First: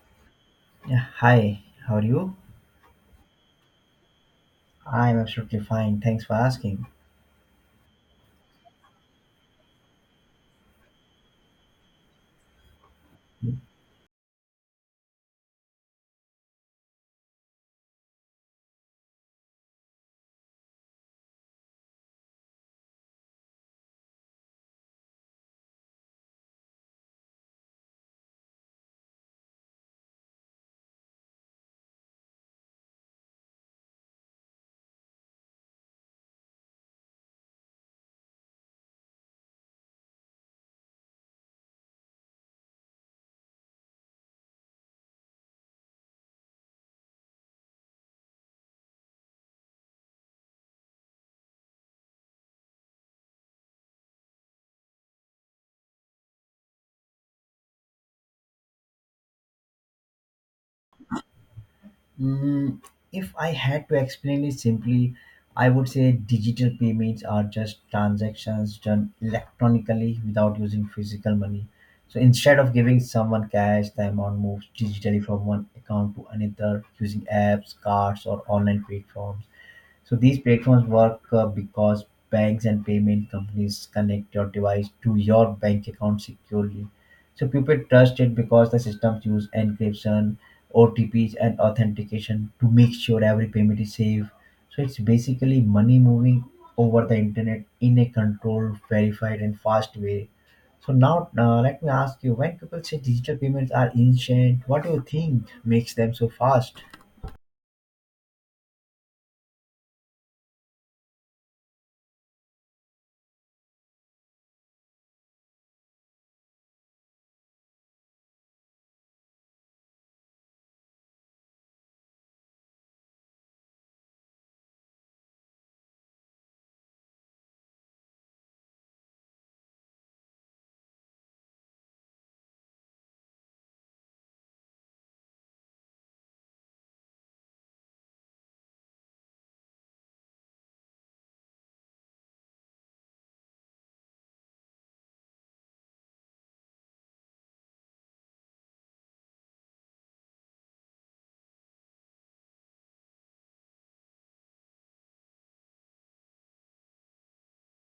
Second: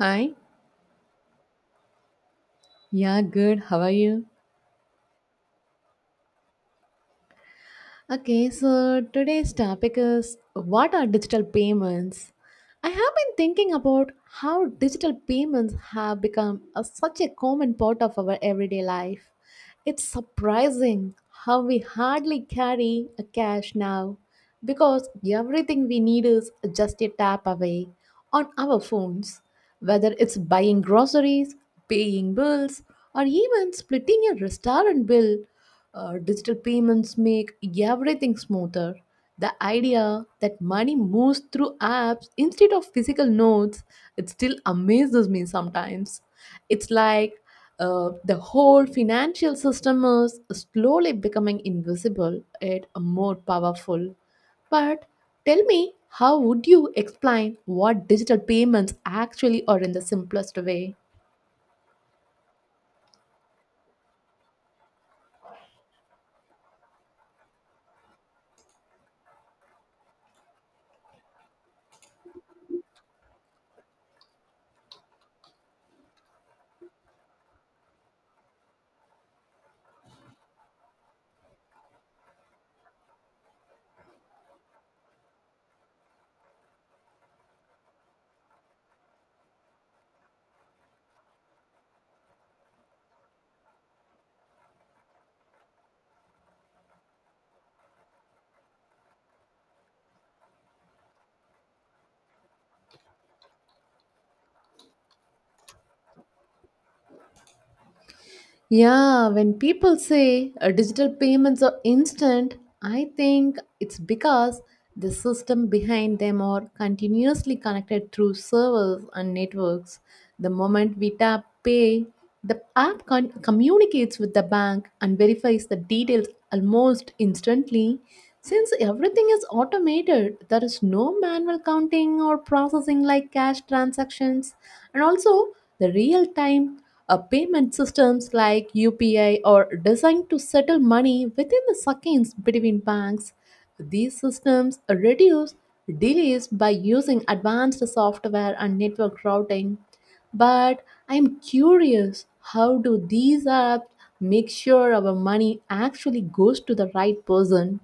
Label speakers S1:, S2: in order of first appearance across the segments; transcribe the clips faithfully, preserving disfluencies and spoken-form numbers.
S1: Hi.
S2: Yeah, hi, how are you?
S1: Yeah, good. How are you?
S2: I'm absolutely fine. Thanks for asking.
S1: Okay, so today's topic is, what are digital payments? I have been thinking about how digital payments have become a, such a common part of our everyday life. It's surprising how we hardly carry a cash now, because everything we need is just a tap away on our phones, whether it's buying groceries, paying bills, or even splitting a restaurant bill uh, Digital payments make everything smoother. The idea that money moves through apps instead of physical notes, it still amazes me sometimes. It's like uh, the whole financial system is slowly becoming invisible yet more powerful. But tell me, how would you explain what digital payments actually are in the simplest way?
S2: Mm, if I had to explain it simply, I would say digital payments are just transactions done electronically without using physical money. So instead of giving someone cash, the amount moves digitally from one account to another using apps, cards, or online platforms. So these platforms work uh, because banks and payment companies connect your device to your bank account securely. So people trust it because the systems use encryption, O T Ps, and authentication to make sure every payment is safe. So it's basically money moving over the internet in a controlled, verified, and fast way. So now, uh, let me ask you: when people say digital payments are ancient, what do you think makes them so fast?
S1: Yeah, when people say uh, digital payments are instant, I think it's because the system behind them are continuously connected through servers and networks. The moment we tap pay, the app con- communicates with the bank and verifies the details almost instantly, since everything is automated, there is no manual counting or processing like cash transactions, and also the real time uh, payment systems like U P I are designed to settle money within the seconds between banks. These systems reduce delays by using advanced software and network routing. But I am curious, how do these apps make sure our money actually goes to the right person?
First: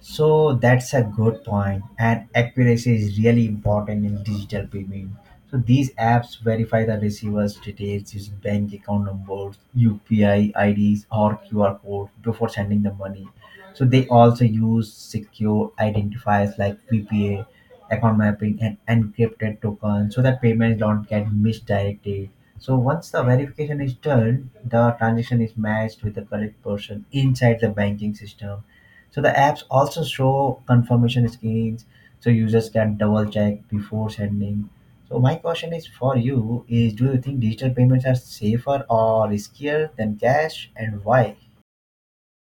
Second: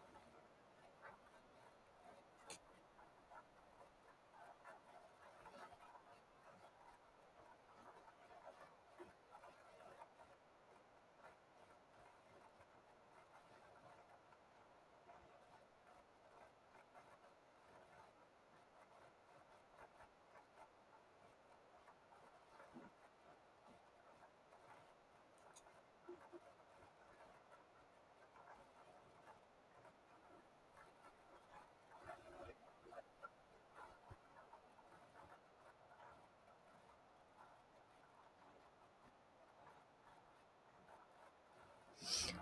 S2: So that's a good point, and accuracy is really important in digital payment. So these apps verify the receiver's details using bank account numbers, U P I I Ds, or Q R code before sending the money. So they also use secure identifiers like V P A, account mapping, and encrypted tokens so that payments don't get misdirected. So once the verification is done, the transaction is matched with the correct person inside the banking system. So the apps also show confirmation screens so users can double check before sending. So my question is for you is, do you think digital payments are safer or riskier than cash, and why?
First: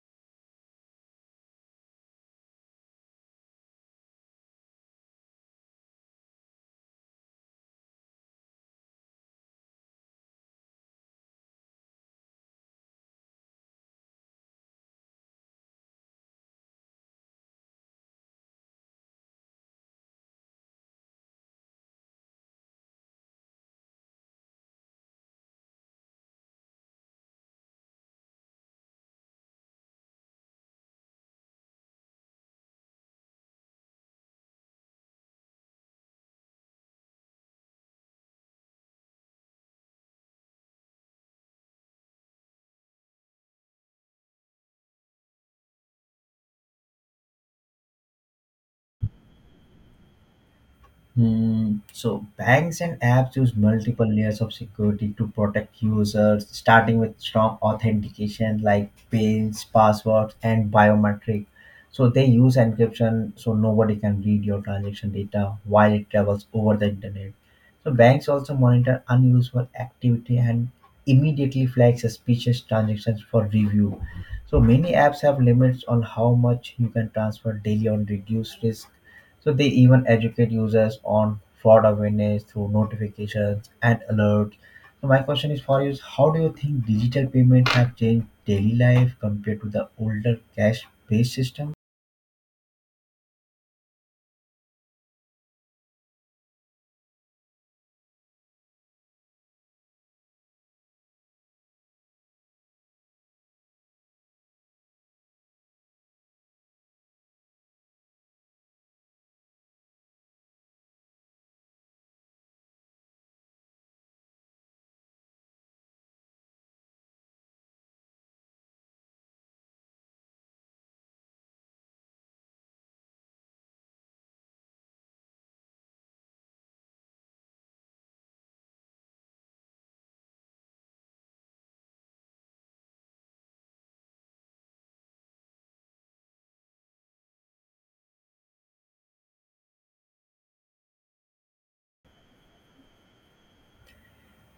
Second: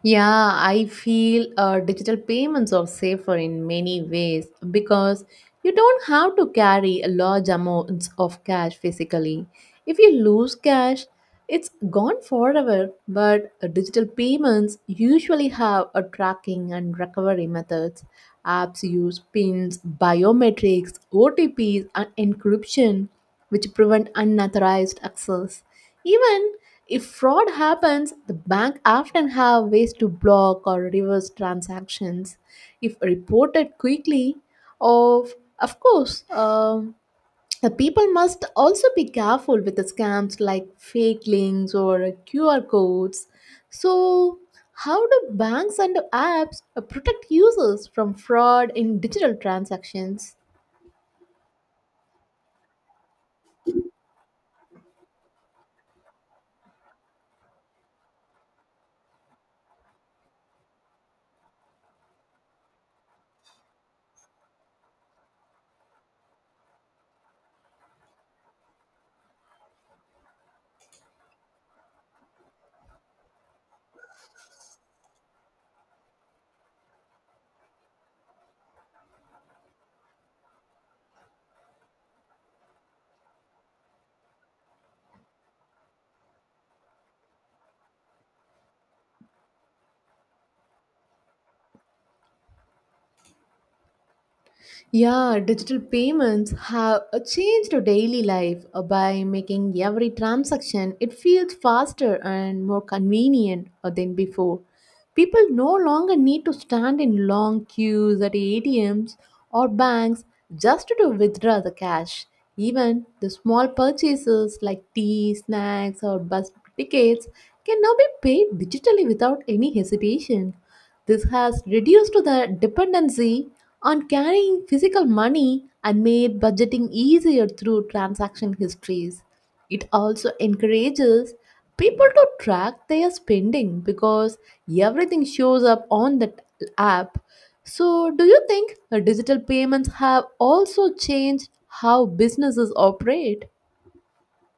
S1: Yeah, I feel uh, digital payments are safer in many ways, because you don't have to carry large amounts of cash physically. If you lose cash, it's gone forever, but uh, digital payments usually have a tracking and recovery methods. Apps use pins, biometrics, O T Ps, and encryption, which prevent unauthorized access. Even if fraud happens, the bank often have ways to block or reverse transactions if reported quickly. Of of course, um, the people must also be careful with the scams like fake links or Q R codes. So, how do banks and apps protect users from fraud in digital transactions?
S2: Hmm, so banks and apps use multiple layers of security to protect users, starting with strong authentication like pins, passwords, and biometric. So they use encryption so nobody can read your transaction data while it travels over the internet. So banks also monitor unusual activity and immediately flag suspicious transactions for review. So many apps have limits on how much you can transfer daily on reduced risk, so they even educate users on fraud awareness through notifications and alerts. So my question is for you is, how do you think digital payments have changed daily life compared to the older cash-based system?
S1: Yeah, digital payments have uh, changed our daily life uh, by making every transaction it feels faster and more convenient uh, than before. People no longer need to stand in long queues at A T Ms or banks just to withdraw the cash. Even the small purchases like tea, snacks, or bus tickets can now be paid digitally without any hesitation. This has reduced the dependency on carrying physical money and made budgeting easier through transaction histories. It also encourages people to track their spending because everything shows up on the app. So, do you think uh, digital payments have also changed how businesses operate?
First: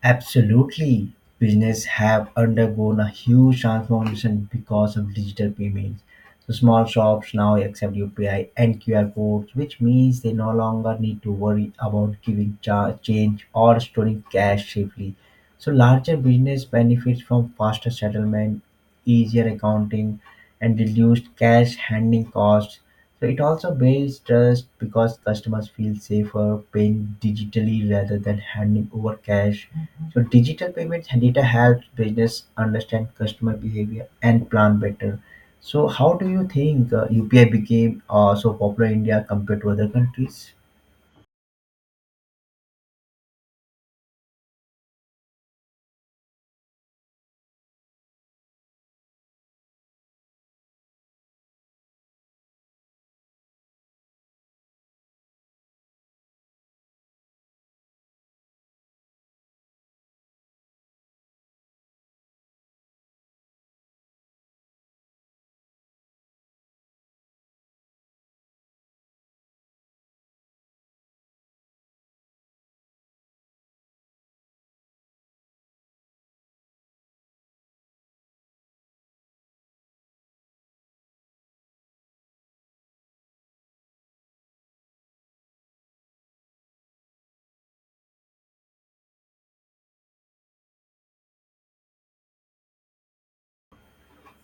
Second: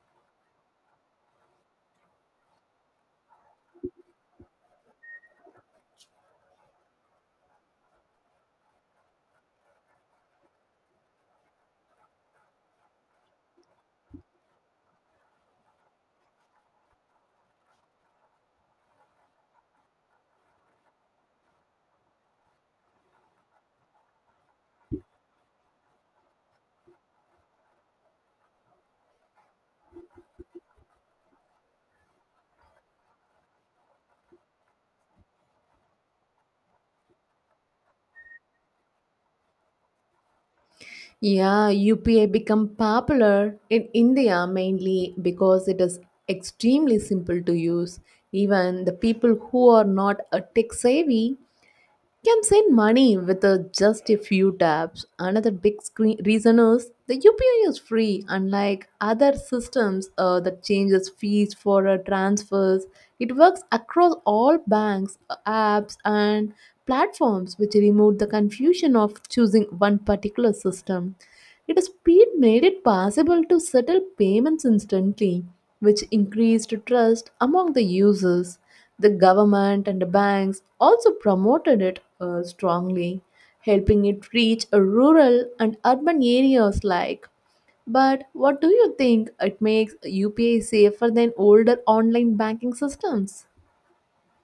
S2: Absolutely. Business have undergone a huge transformation because of digital payments. So small shops now accept U P I and Q R codes, which means they no longer need to worry about giving cha- change or storing cash safely. So larger business benefits from faster settlement, easier accounting, and reduced cash handling costs. So it also builds trust because customers feel safer paying digitally rather than handing over cash. So digital payments and data helps business understand customer behavior and plan better. So how do you think uh, U P I became uh, so popular in India compared to other countries?
S1: Yeah, U P I become popular in India mainly because it is extremely simple to use. Even the people who are not uh, tech savvy can send money with uh, just a few taps. Another big screen reason is the U P I is free, unlike other systems uh, that changes fees for uh, transfers. It works across all banks, uh, apps, and platforms, which remove the confusion of choosing one particular system. Its speed made it possible to settle payments instantly, which increased trust among the users. The government and the banks also promoted it uh, strongly, helping it reach uh, rural and urban areas like. But what do you think it makes U P I safer than older online banking systems?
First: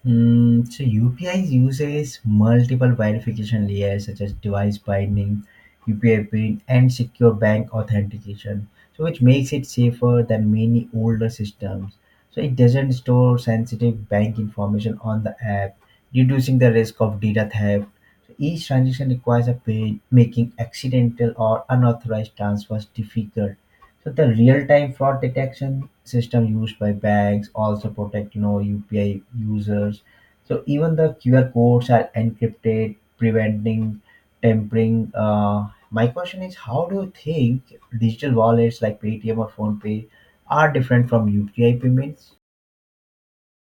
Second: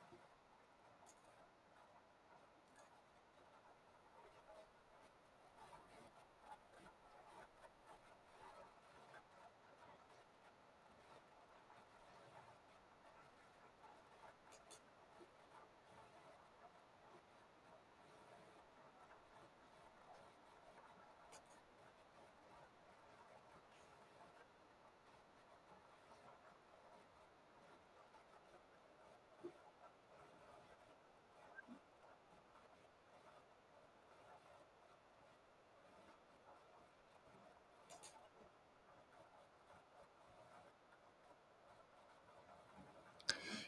S2: Mm, so U P I uses multiple verification layers such as device binding, U P I pin, and secure bank authentication, so which makes it safer than many older systems. So it doesn't store sensitive bank information on the app, reducing the risk of data theft. So each transaction requires a pin, making accidental or unauthorized transfers difficult. So the real-time fraud detection system used by banks also protect you know U P I users. So even the Q R codes are encrypted, preventing tampering. Uh, my question is, how do you think digital wallets like Paytm or PhonePe are different from U P I payments?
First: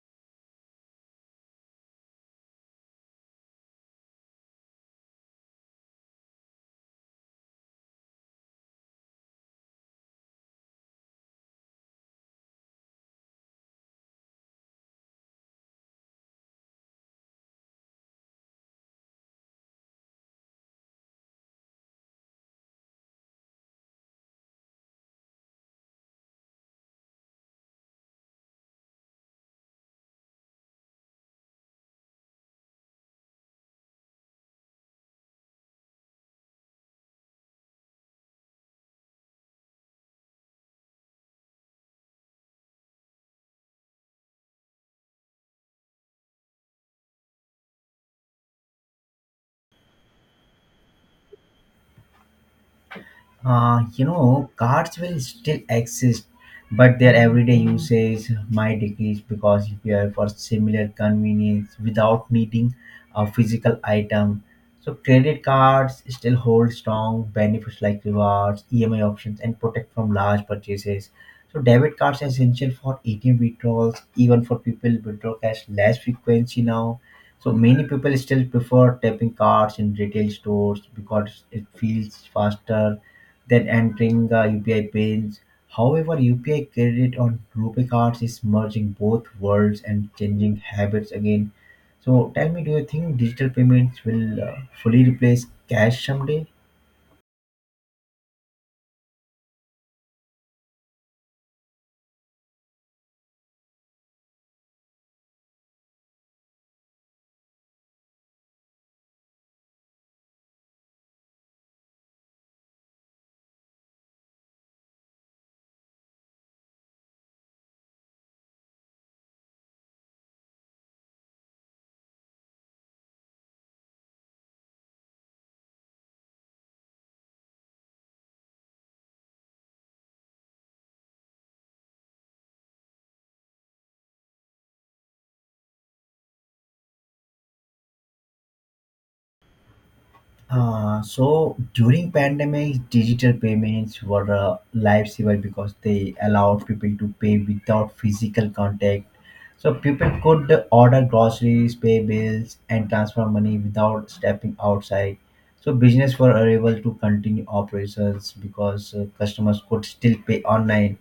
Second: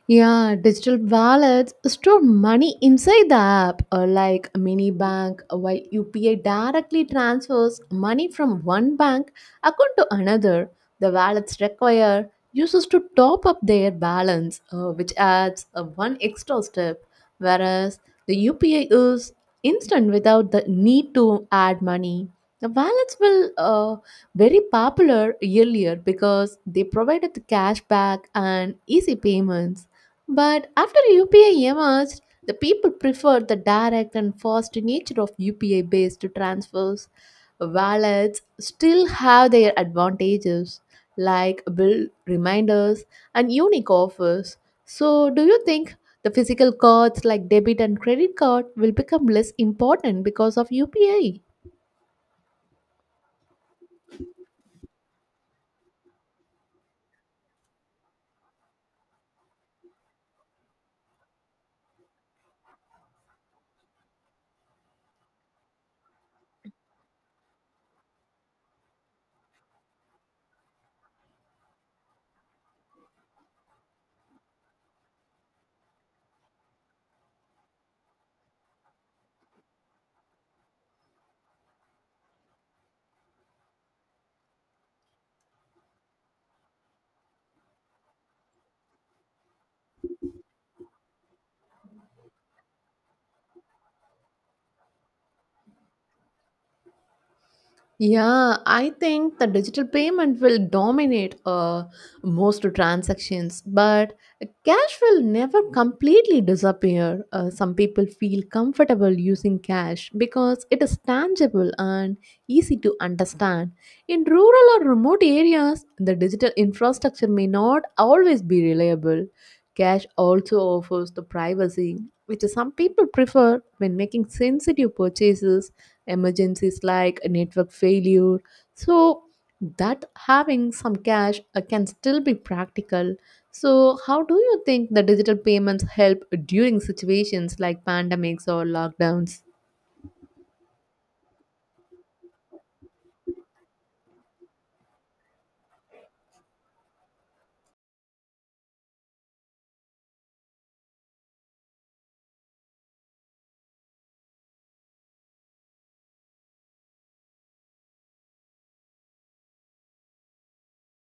S1: Yeah, digital wallets store money inside the app, uh, like a mini bank, while U P I directly transfers money from one bank account to another. The wallets require users to top up their balance, uh, which adds uh, one extra step, whereas the U P I is instant without the need to add money. The wallets will uh, very popular earlier because they provided the cash back and easy payments, but after U P I emerged, the people preferred the direct and fast nature of U P I based transfers. Wallets still have their advantages, like bill reminders and unique offers. So, do you think the physical cards like debit and credit card will become less important because of U P I?
S2: Uh, you know, cards will still exist, but their everyday usage might decrease because we are for similar convenience without needing a physical item. So credit cards still hold strong benefits like rewards, E M I options, and protect from large purchases. So debit cards are essential for A T M withdrawals, even for people withdraw cash less frequency now. So many people still prefer tapping cards in retail stores because it feels faster then entering the U P I pins. However, U P I credit on Rupee cards is merging both worlds and changing habits again. So, tell me, do you think digital payments will uh, fully replace cash someday?
S1: Yeah, I think the digital payment will dominate uh, most transactions, but cash will never completely disappear. Uh, some people feel comfortable using cash because it is tangible and easy to understand. In rural or remote areas, the digital infrastructure may not always be reliable. Cash also offers the privacy, which some people prefer when making sensitive purchases, emergencies like a network failure. So that having some cash uh, can still be practical. So how do you think the digital payments help during situations like pandemics or lockdowns?
S2: Uh, so during pandemics, digital payments were a lifesaver because they allowed people to pay without physical contact. So people could order groceries, pay bills, and transfer money without stepping outside. So business were able to continue operations because uh, customers could still pay online.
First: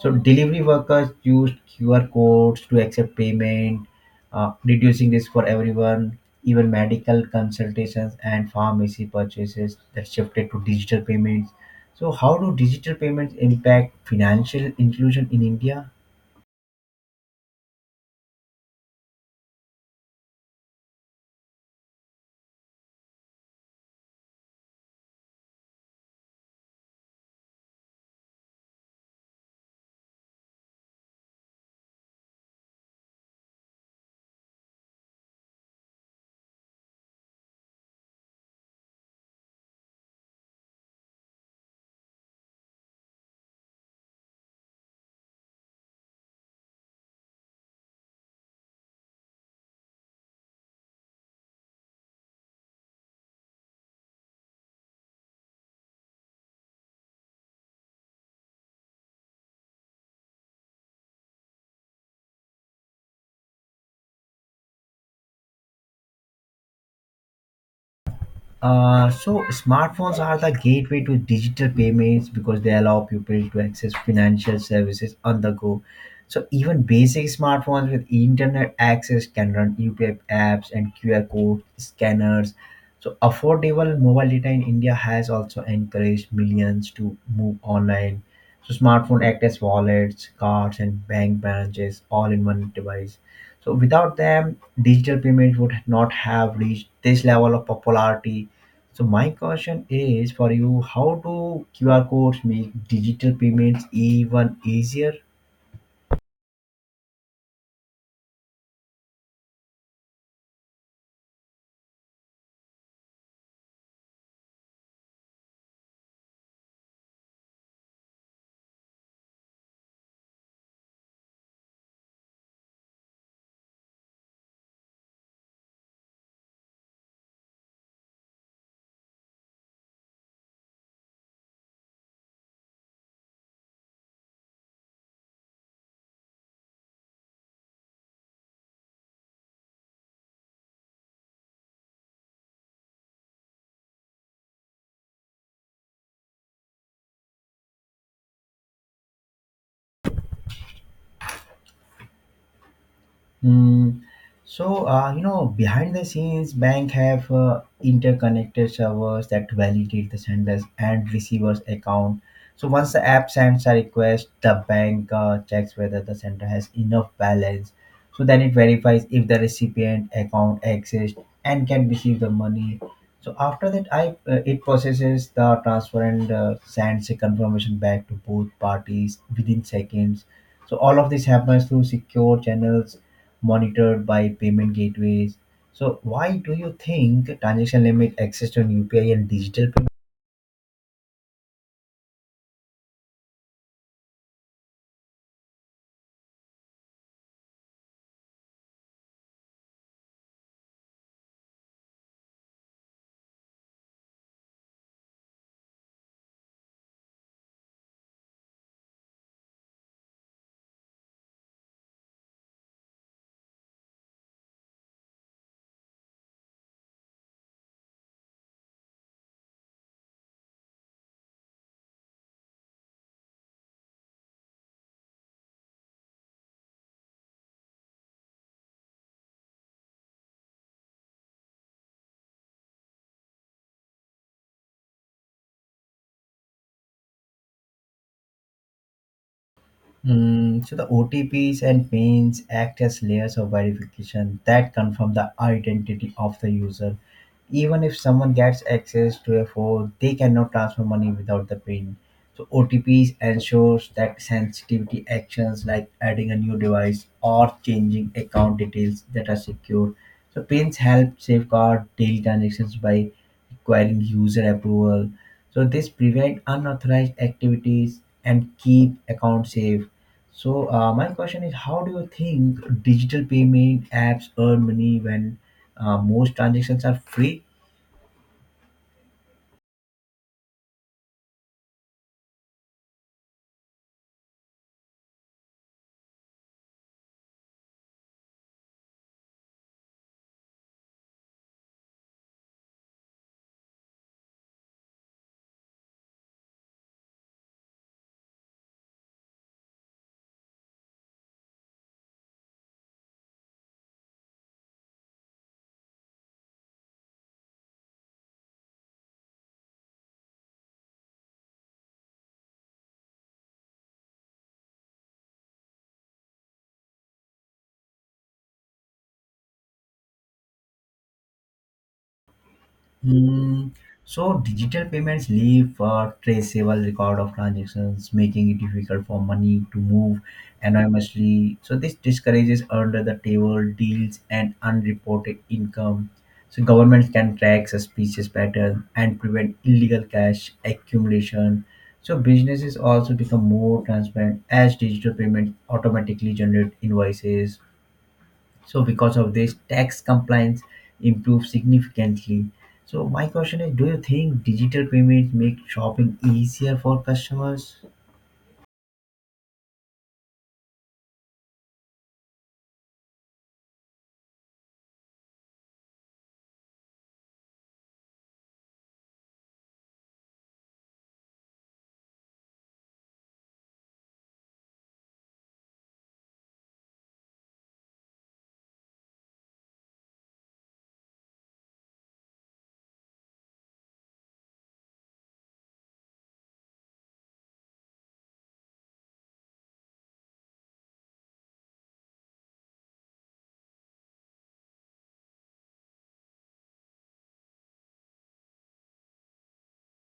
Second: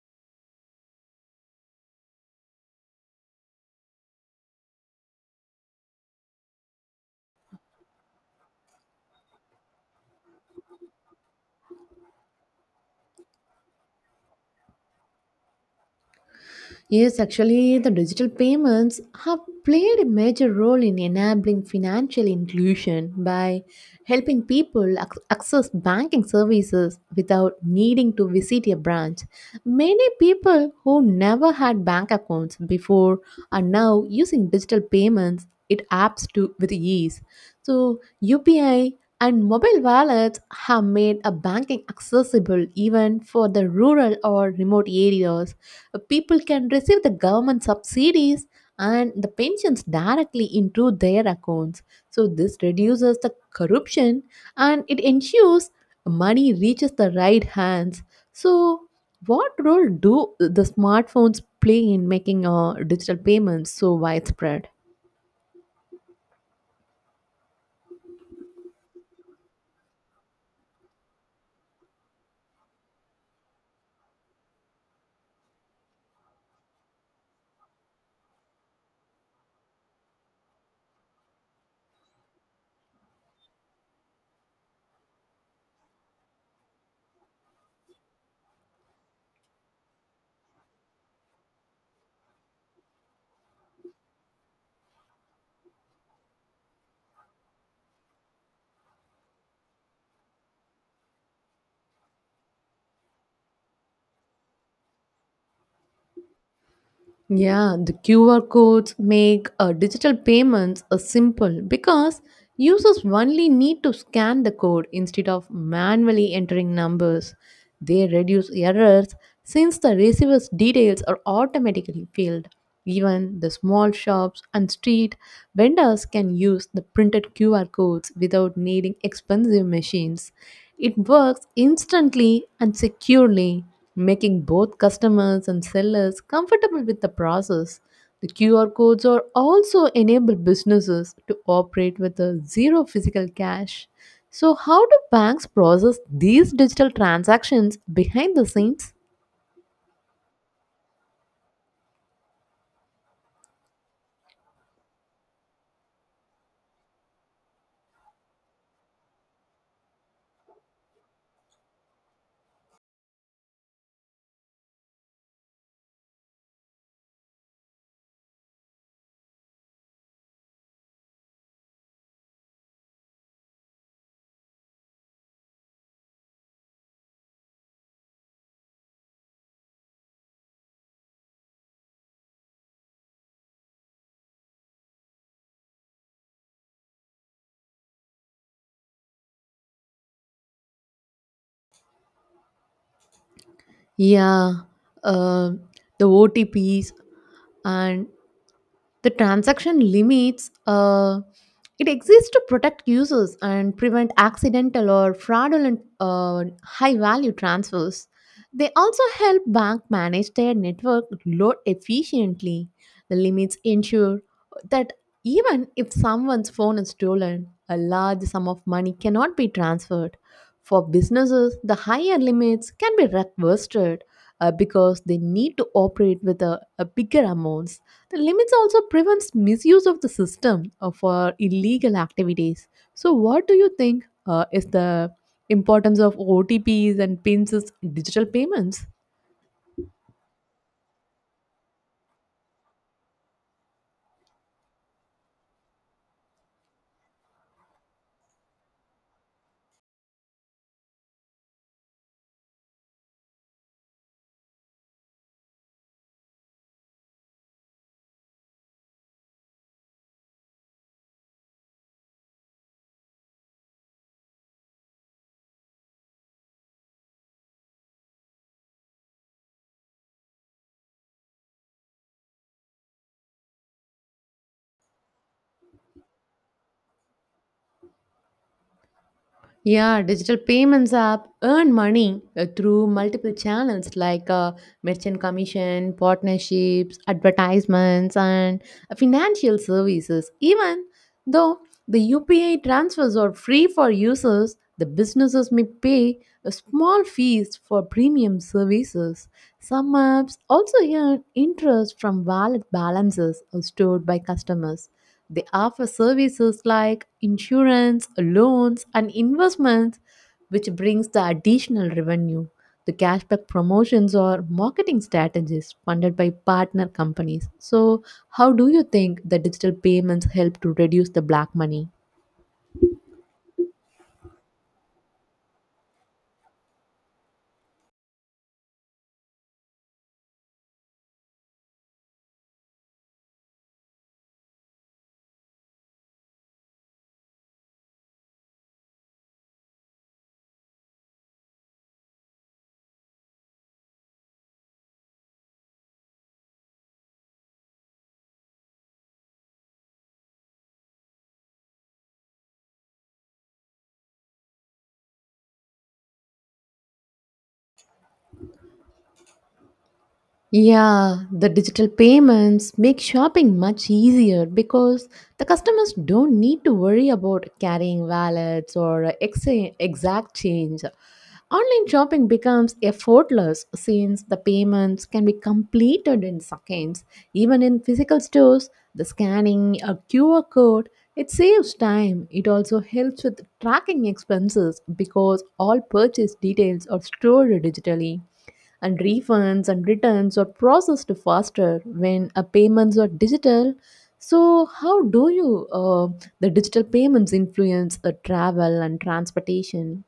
S2: So delivery workers used Q R codes to accept payment, uh, reducing risk for everyone. Even medical consultations and pharmacy purchases that shifted to digital payments. So how do digital payments impact financial inclusion in India?
S1: Yes, actually, the digital payments have played a major role in enabling financial inclusion by helping people ac- access banking services without needing to visit a branch. Many people who never had bank accounts before are now using digital payments it apps to with ease. So U P I and mobile wallets have made a banking accessible even for the rural or remote areas. Uh, people can receive the government subsidies and the pensions directly into their accounts. So, this reduces the corruption and it ensures money reaches the right hands. So, what role do the smartphones play in making uh, digital payments so widespread?
S2: Uh, so smartphones are the gateway to digital payments because they allow people to access financial services on the go. So even basic smartphones with internet access can run U P I apps and Q R code scanners. So affordable mobile data in India has also encouraged millions to move online. So smartphone act as wallets, cards, and bank branches all in one device. So without them, digital payments would not have reached this level of popularity. So my question is for you: how do Q R codes make digital payments even easier?
S1: Yeah, the Q R codes make uh, digital payments uh, simple because users only need to scan the code instead of manually entering numbers. They reduce errors since the receiver's details are automatically filled. Even the small shops and street vendors can use the printed Q R codes without needing expensive machines. It works instantly and securely, making both customers and sellers comfortable with the process. The Q R codes are also enable businesses to operate with a zero physical cash. So how do banks process these digital transactions behind the scenes?
S2: Mm, so uh, you know, behind the scenes, bank have uh, interconnected servers that validate the senders and receivers account. So once the app sends a request, the bank uh, checks whether the sender has enough balance. So then it verifies if the recipient account exists and can receive the money. So after that, I uh, it processes the transfer and uh, sends a confirmation back to both parties within seconds. So all of this happens through secure channels monitored by payment gateways. So why do you think transaction limit access to U P I and digital?
S1: Yeah, uh, the O T Ps and the transaction limits uh, it exists to protect users and prevent accidental or fraudulent uh, high value transfers. They also help bank manage their network load efficiently. The limits ensure that even if someone's phone is stolen, a large sum of money cannot be transferred. For businesses, the higher limits can be requested uh, because they need to operate with a, a bigger amounts, the limits also prevents misuse of the system uh, for illegal activities. So, what do you think uh, is the importance of O T Ps and PINs as digital payments?
S2: Mm, so the O T Ps and PINs act as layers of verification that confirm the identity of the user. Even if someone gets access to a phone, they cannot transfer money without the PIN. So O T Ps ensures that sensitivity actions like adding a new device or changing account details that are secure. So PINs help safeguard daily transactions by requiring user approval. So this prevent unauthorized activities and keep accounts safe. So uh, my question is, how do you think digital payment apps earn money when uh, most transactions are free?
S1: Yeah, digital payments app earn money uh, through multiple channels like uh, merchant commission, partnerships, advertisements, and uh, financial services. Even though the U P I transfers are free for users, the businesses may pay a small fees for premium services. Some apps also earn interest from wallet balances stored by customers. They offer services like insurance, loans, and investments, which brings the additional revenue. The cashback promotions or marketing strategies funded by partner companies. So, how do you think the digital payments help to reduce the black money?
S2: Hmm. So digital payments leave a traceable record of transactions, making it difficult for money to move anonymously. So this discourages under-the-table deals and unreported income. So governments can track suspicious patterns and prevent illegal cash accumulation. So businesses also become more transparent as digital payments automatically generate invoices, so because of this, tax compliance improves significantly. So my question is, do you think digital payments make shopping easier for customers?
S1: Yeah, the digital payments make shopping much easier because the customers don't need to worry about carrying wallets or exa- exact change. Online shopping becomes effortless since the payments can be completed in seconds. Even in physical stores, the scanning a Q R code it saves time. It also helps with tracking expenses because all purchase details are stored digitally, and refunds and returns are processed faster when uh, payments are digital. So how do you uh, the digital payments influence uh, travel and transportation?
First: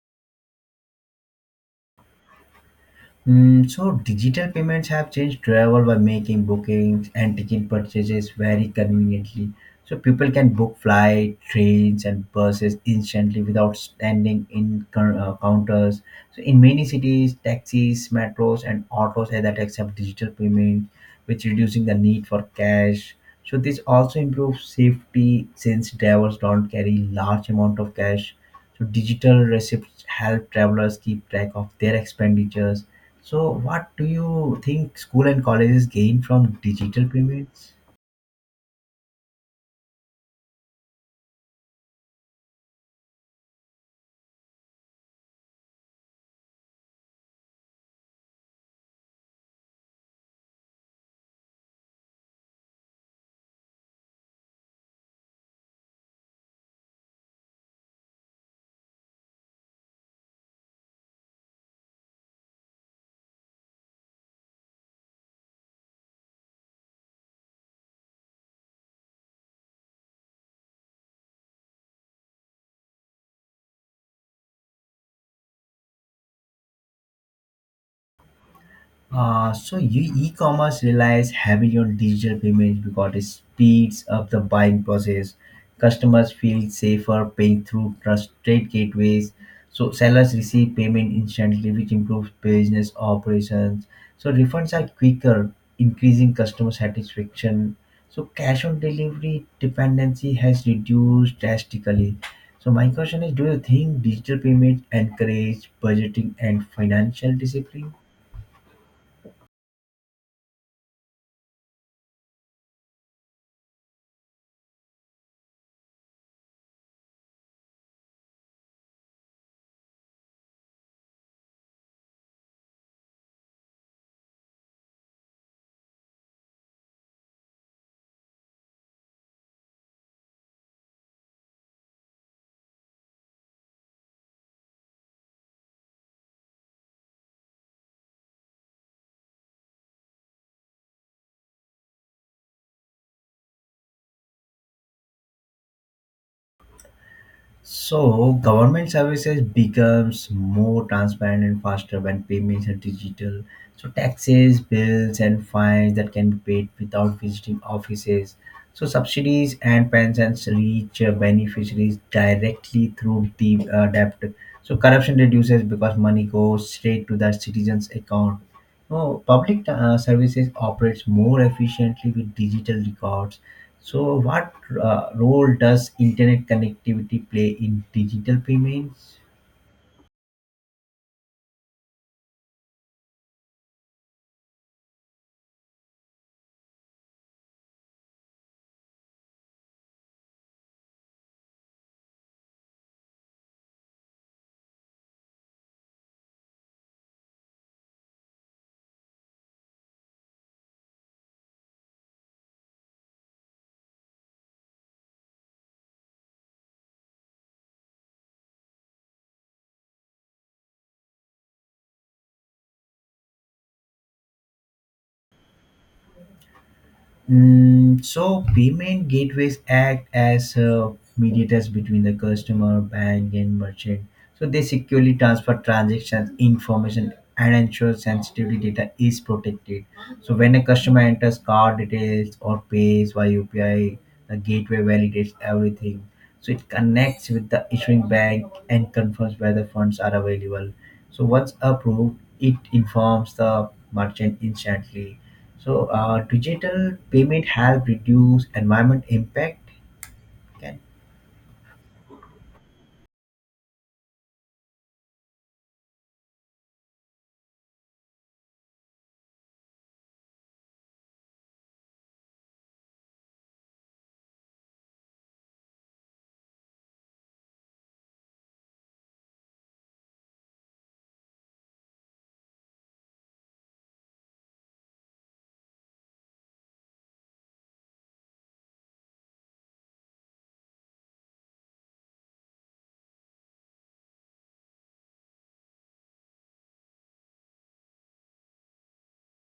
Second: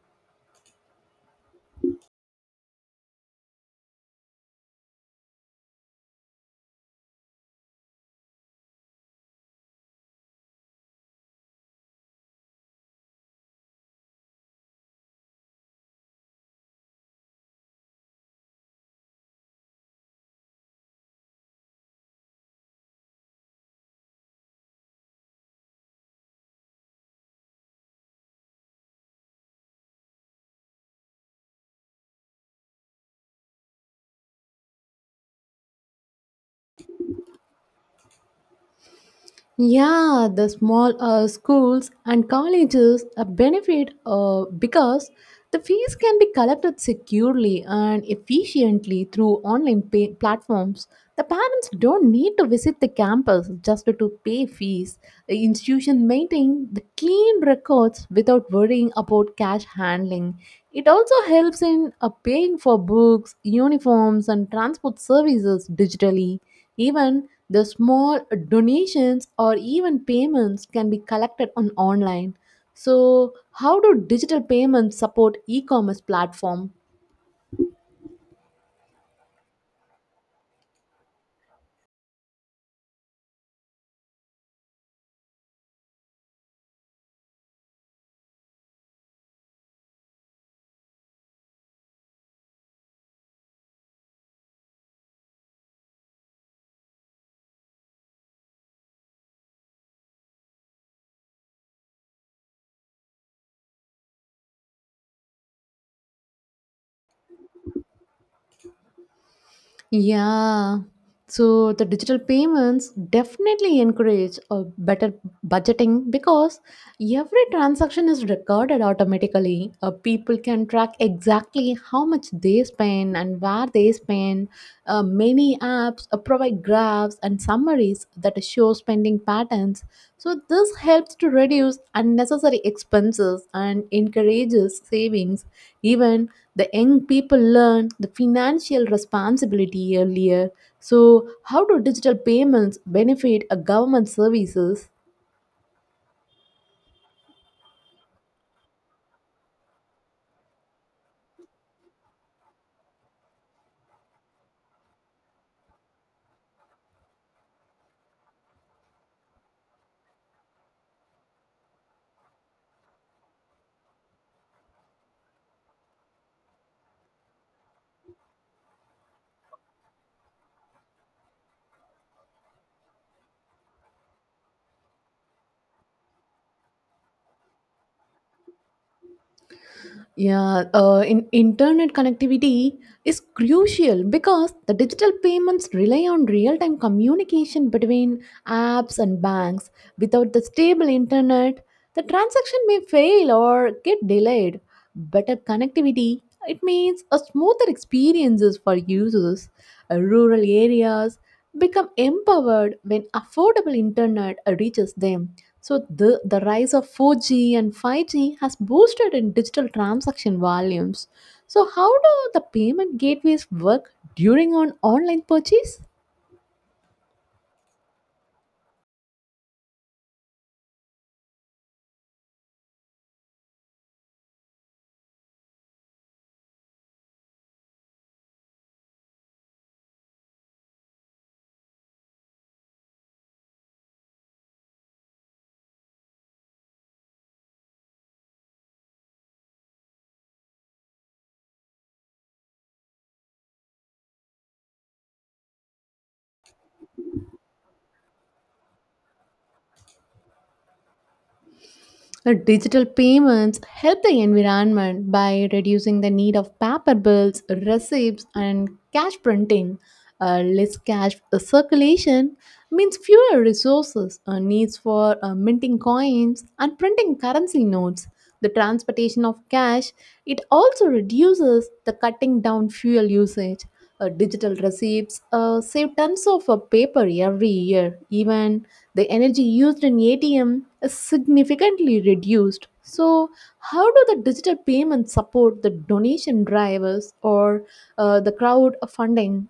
S2: Mm, so digital payments have changed travel by making bookings and ticket purchases very conveniently. So people can book flight, trains, and buses instantly without standing in coun- uh, counters. So in many cities, taxis, metros, and autos that accept digital payment, which reducing the need for cash. So this also improves safety since drivers don't carry large amount of cash. So digital receipts help travelers keep track of their expenditures. So what do you think school and colleges gain from digital payments?
S1: Yeah, the small uh, schools and colleges uh, benefit uh, because the fees can be collected securely and efficiently through online pay platforms. The parents don't need to visit the campus just to pay fees. The institution maintain the clean records without worrying about cash handling. It also helps in uh, paying for books, uniforms, and transport services digitally, even the small donations or even payments can be collected on online. So, how do digital payments support e-commerce platform?
S2: Uh, so you E-commerce relies heavily on digital payments because it speeds up the buying process. Customers feel safer paying through trusted gateways. So sellers receive payment instantly, which improves business operations. So refunds are quicker, increasing customer satisfaction. So cash on delivery dependency has reduced drastically. So my question is, do you think digital payments encourage budgeting and financial discipline?
S1: Yeah. So the digital payments definitely encourage a better budgeting because every transaction is recorded automatically. Uh, people can track exactly how much they spend and where they spend. Uh, many apps uh, provide graphs and summaries that show spending patterns. So this helps to reduce unnecessary expenses and encourages savings. Even the young people learn the financial responsibility earlier. So how do digital payments benefit a government services?
S2: So government services becomes more transparent and faster when payments are digital. So taxes, bills, and fines that can be paid without visiting offices. So subsidies and pensions reach uh, beneficiaries directly through the uh, debt. So corruption reduces because money goes straight to the citizens' account. So public uh, services operates more efficiently with digital records. So what uh, role does internet connectivity play in digital payments?
S1: Yeah, uh, in internet connectivity is crucial because the digital payments rely on real time communication between apps and banks. Without the stable internet, the transaction may fail or get delayed. Better connectivity, it means a smoother experiences for users. Uh, rural areas become empowered when affordable internet reaches them. So the, the rise of four G and five G has boosted in digital transaction volumes. So how do the payment gateways work during an online purchase?
S2: Mm, so payment gateways act as uh, mediators between the customer, bank, and merchant. So they securely transfer transactions, information, and ensure sensitive data is protected. So when a customer enters card details or pays via U P I, the gateway validates everything. So it connects with the issuing bank and confirms whether funds are available. So once approved, it informs the merchant instantly. So uh, digital payment help reduce environment impact. Can?
S1: Digital payments help the environment by reducing the need of paper bills, receipts, and cash printing. Uh, less cash circulation means fewer resources uh, needs for uh, minting coins and printing currency notes. The transportation of cash, it also reduces the cutting down fuel usage. Uh, digital receipts uh, save tons of uh, paper every year, even the energy used in A T M is significantly reduced. So, how do the digital payments support the donation drivers or uh, the crowd funding?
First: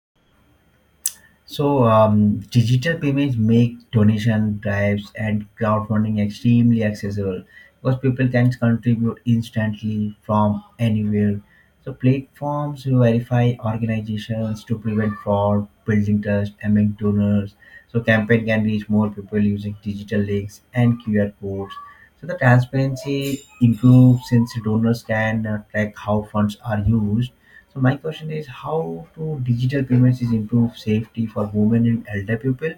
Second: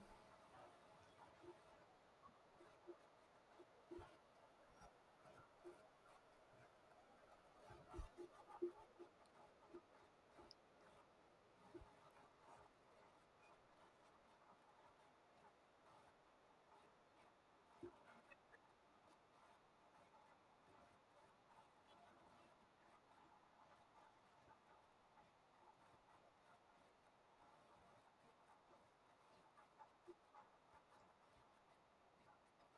S2: So, um, digital payments make donation, drives, and crowdfunding extremely accessible because people can contribute instantly from anywhere. So platforms verify organizations to prevent fraud, building trust among donors. So campaign can reach more people using digital links and Q R codes. So the transparency improves since donors can uh, track how funds are used. So my question is, how do digital payments is improve safety for women and elder people?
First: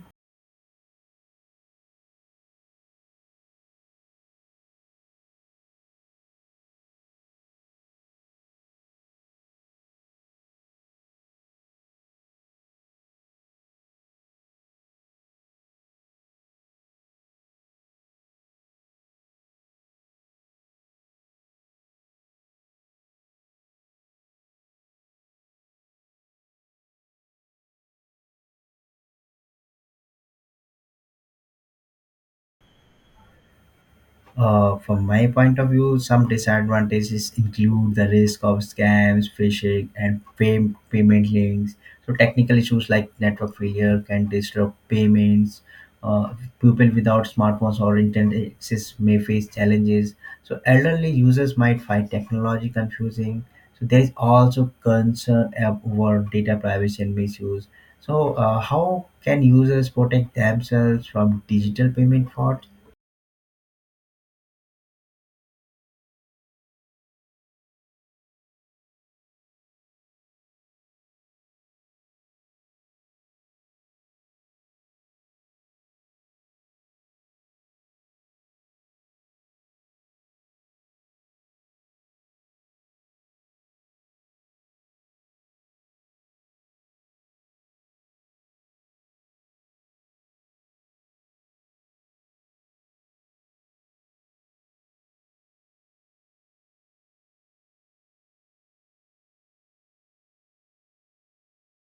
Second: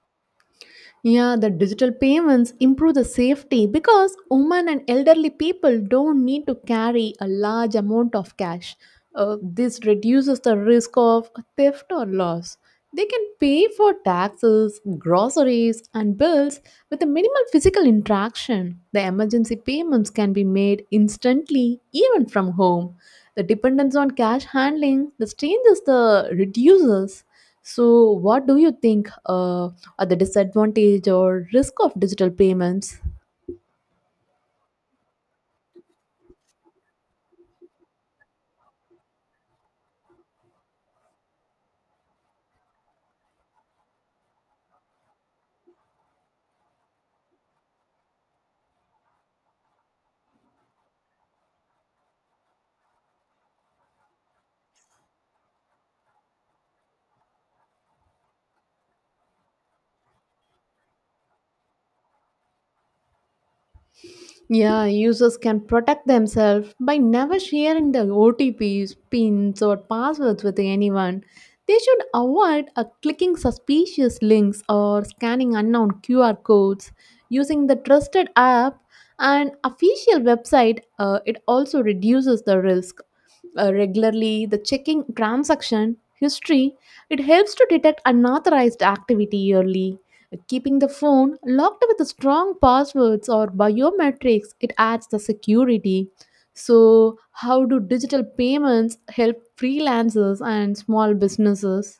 S1: Yeah, the digital payments improve the safety because women and elderly people don't need to carry a large amount of cash. Uh, this reduces the risk of theft or loss. They can pay for taxes, groceries, and bills with a minimal physical interaction. The emergency payments can be made instantly, even from home. The dependence on cash handling, the changes the reduces. So, what do you think? Uh, or the disadvantage or risk of digital payments.
S2: Uh, from my point of view, some disadvantages include the risk of scams, phishing, and pay- payment links. So technical issues like network failure can disrupt payments. Uh, People without smartphones or internet access may face challenges. So elderly users might find technology confusing. So there is also concern ab- over data privacy and misuse. So, uh, how can users protect themselves from digital payment fraud?
S1: Yeah, users can protect themselves by never sharing their O T Ps, PINs, or passwords with anyone. They should avoid uh, clicking suspicious links or scanning unknown Q R codes, using the trusted app and official website. Uh, it also reduces the risk. Uh, regularly the checking transaction history, it helps to detect unauthorized activity early. Keeping the phone locked with strong passwords or biometrics, it adds the security. So how do digital payments help freelancers and small businesses?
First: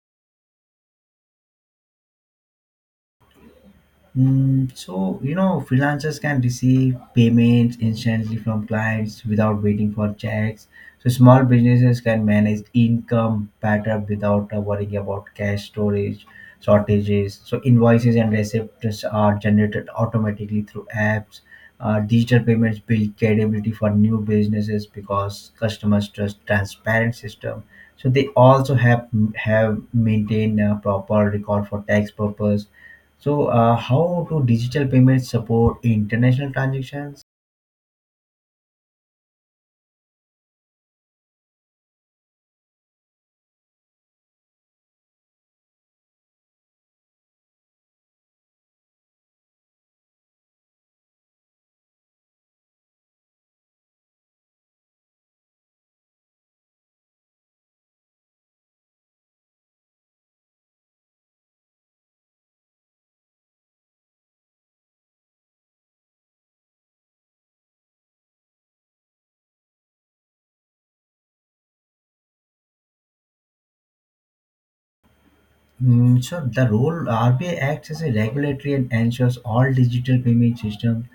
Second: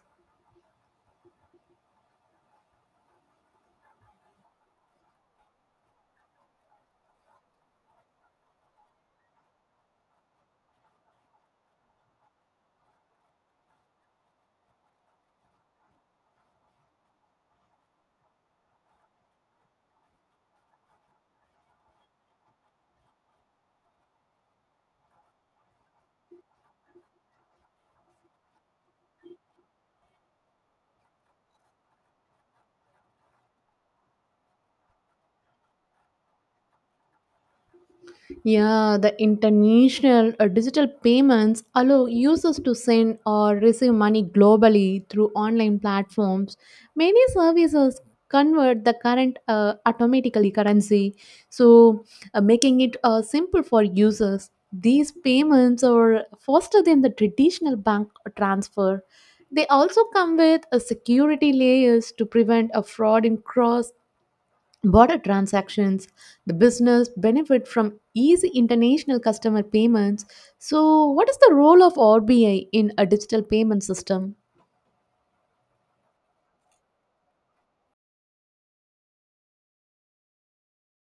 S2: Mm, so, you know, freelancers can receive payments instantly from clients without waiting for checks. So small businesses can manage income better without uh, worrying about cash storage shortages. So invoices and receipts are generated automatically through apps. Uh, digital payments build credibility for new businesses because customers trust transparent system. So they also have have maintained a proper record for tax purpose. So, uh, how do digital payments support international transactions?
S1: Yeah, the international uh, digital payments allow users to send or receive money globally through online platforms. Many services convert the current uh, automatically currency, so uh, making it uh, simple for users. These payments are faster than the traditional bank transfer. They also come with a security layers to prevent a fraud in cross border transactions, the business benefit from easy international customer payments. So, what is the role of R B I in a digital payment system?
S2: Mm, so the role R B I acts as a regulatory and ensures all digital payment systems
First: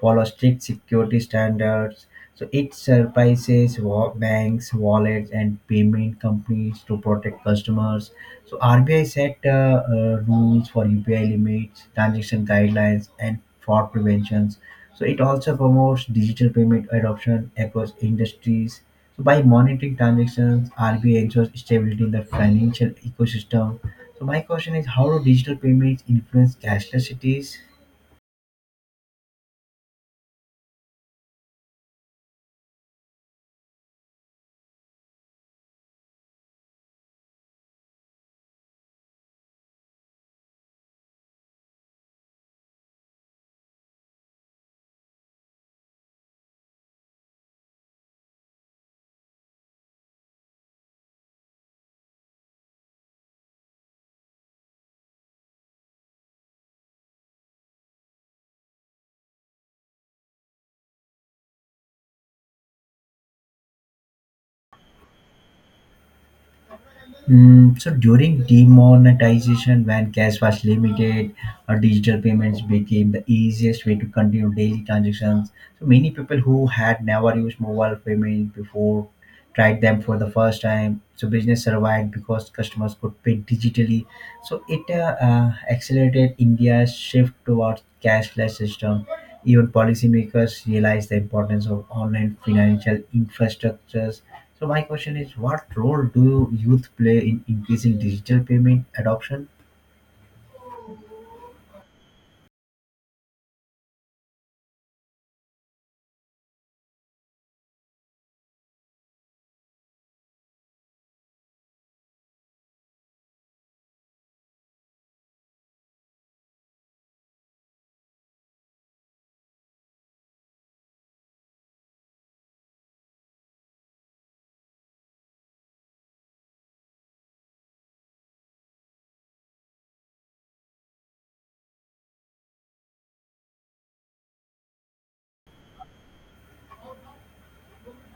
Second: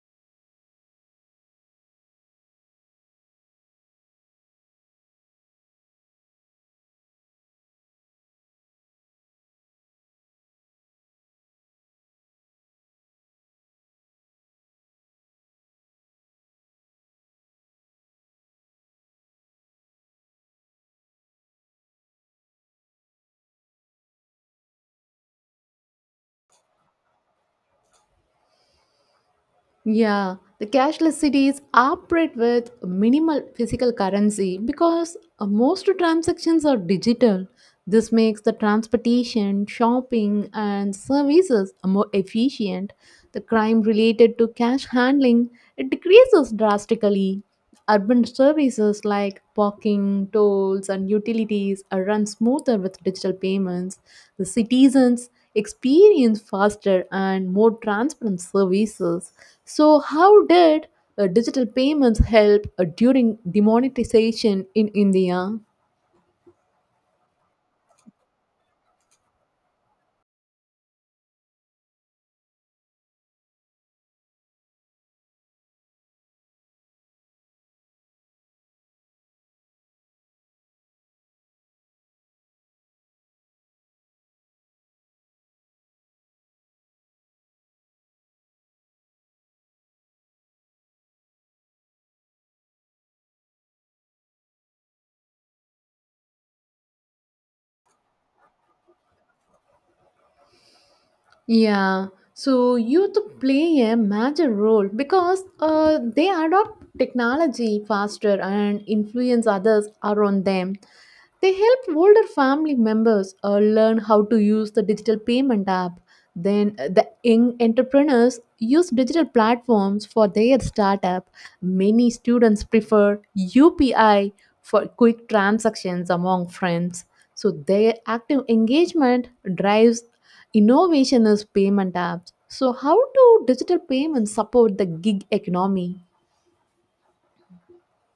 S2: follow strict security standards. So it supervises wa- banks, wallets, and payment companies to protect customers. So R B I set uh, uh, rules for U P I limits, transaction guidelines, and fraud preventions. So it also promotes digital payment adoption across industries. So by monitoring transactions, R B I ensures stability in the financial ecosystem. So my question is, how do digital payments influence cashless cities?
S1: Yeah, the cashless cities operate with minimal physical currency because uh, most transactions are digital. This makes the transportation, shopping, and services more efficient. The crime related to cash handling, it decreases drastically. Urban services like parking, tolls, and utilities are run smoother with digital payments. The citizens experience faster and more transparent services. So, how did uh, digital payments help uh, during demonetization in India?
S2: Hmm, so during demonetization, when cash was limited, or digital payments became the easiest way to continue daily transactions. So many people who had never used mobile payment before tried them for the first time. So business survived because customers could pay digitally. So it uh, uh, accelerated India's shift towards cashless system. Even policymakers realize the importance of online financial infrastructures. So my question is, what role do youth play in increasing digital payment adoption?
S1: Yeah, so youth play a major role because uh, they adopt technology faster and influence others around them. They help older family members uh, learn how to use the digital payment app. Then uh, the young entrepreneurs use digital platforms for their startup. Many students prefer U P I for quick transactions among friends. So their active engagement drives innovation as payment apps. So how do digital payments support the gig economy?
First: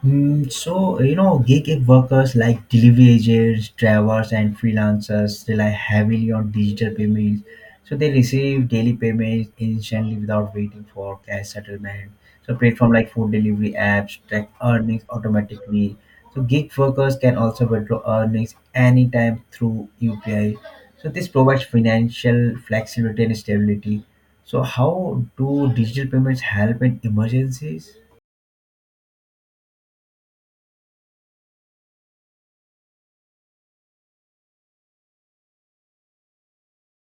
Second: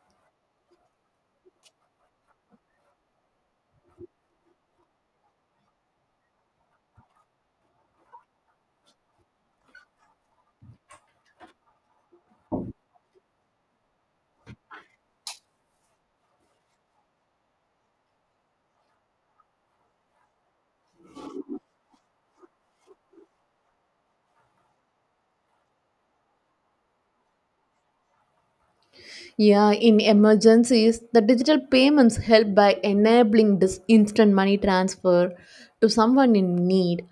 S2: Mm, so, you know, gig gig workers like delivery agents, drivers, and freelancers rely heavily on digital payments. So they receive daily payments instantly without waiting for cash settlement. So platform like food delivery apps track earnings automatically. So gig workers can also withdraw earnings anytime through U P I. So this provides financial flexibility and stability. So how do digital payments help in emergencies?
S1: Yeah, in emergencies, the digital payments help by enabling this instant money transfer to someone in need.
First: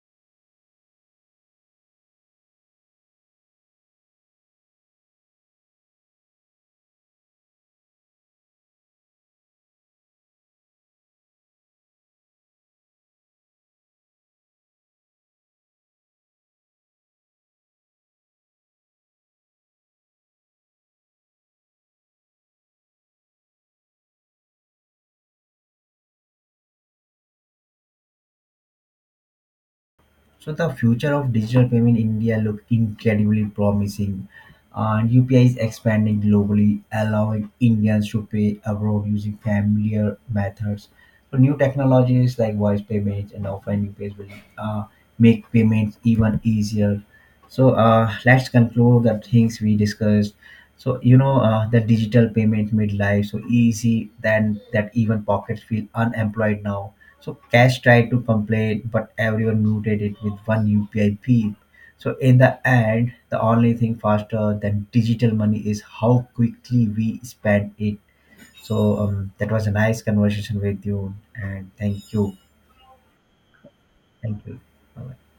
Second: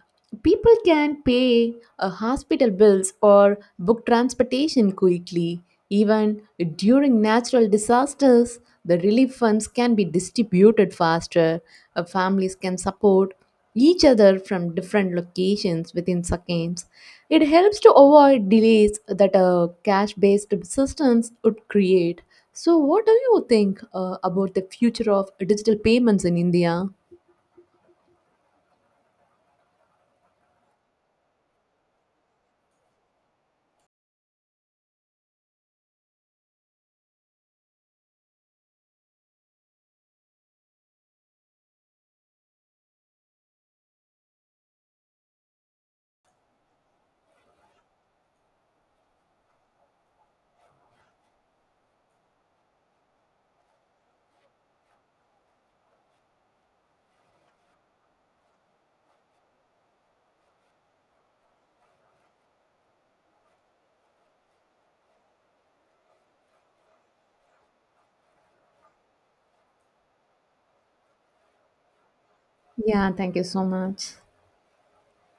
S1: People can pay uh, hospital bills or book transportation quickly. Even during natural disasters, the relief funds can be distributed faster. Uh, families can support each other from different locations within seconds. It helps to avoid delays that uh, cash based systems would create. So, what do you think uh, about the future of digital payments in India?
S2: So the future of digital payment in India look incredibly promising. And U P I is expanding globally, allowing Indians to pay abroad using familiar methods. So new technologies like voice payments and offline U P Is will uh, make payments even easier. So uh, let's conclude the things we discussed. So you know uh, the digital payment midlife so easy then that even pockets feel unemployed now. So cash tried to complain, but everyone muted it with one U P I beep. So in the end, the only thing faster than digital money is how quickly we spend it. So um, that was a nice conversation with you, and thank you,
S1: Yeah, thank you so much.
S2: thank you. Bye.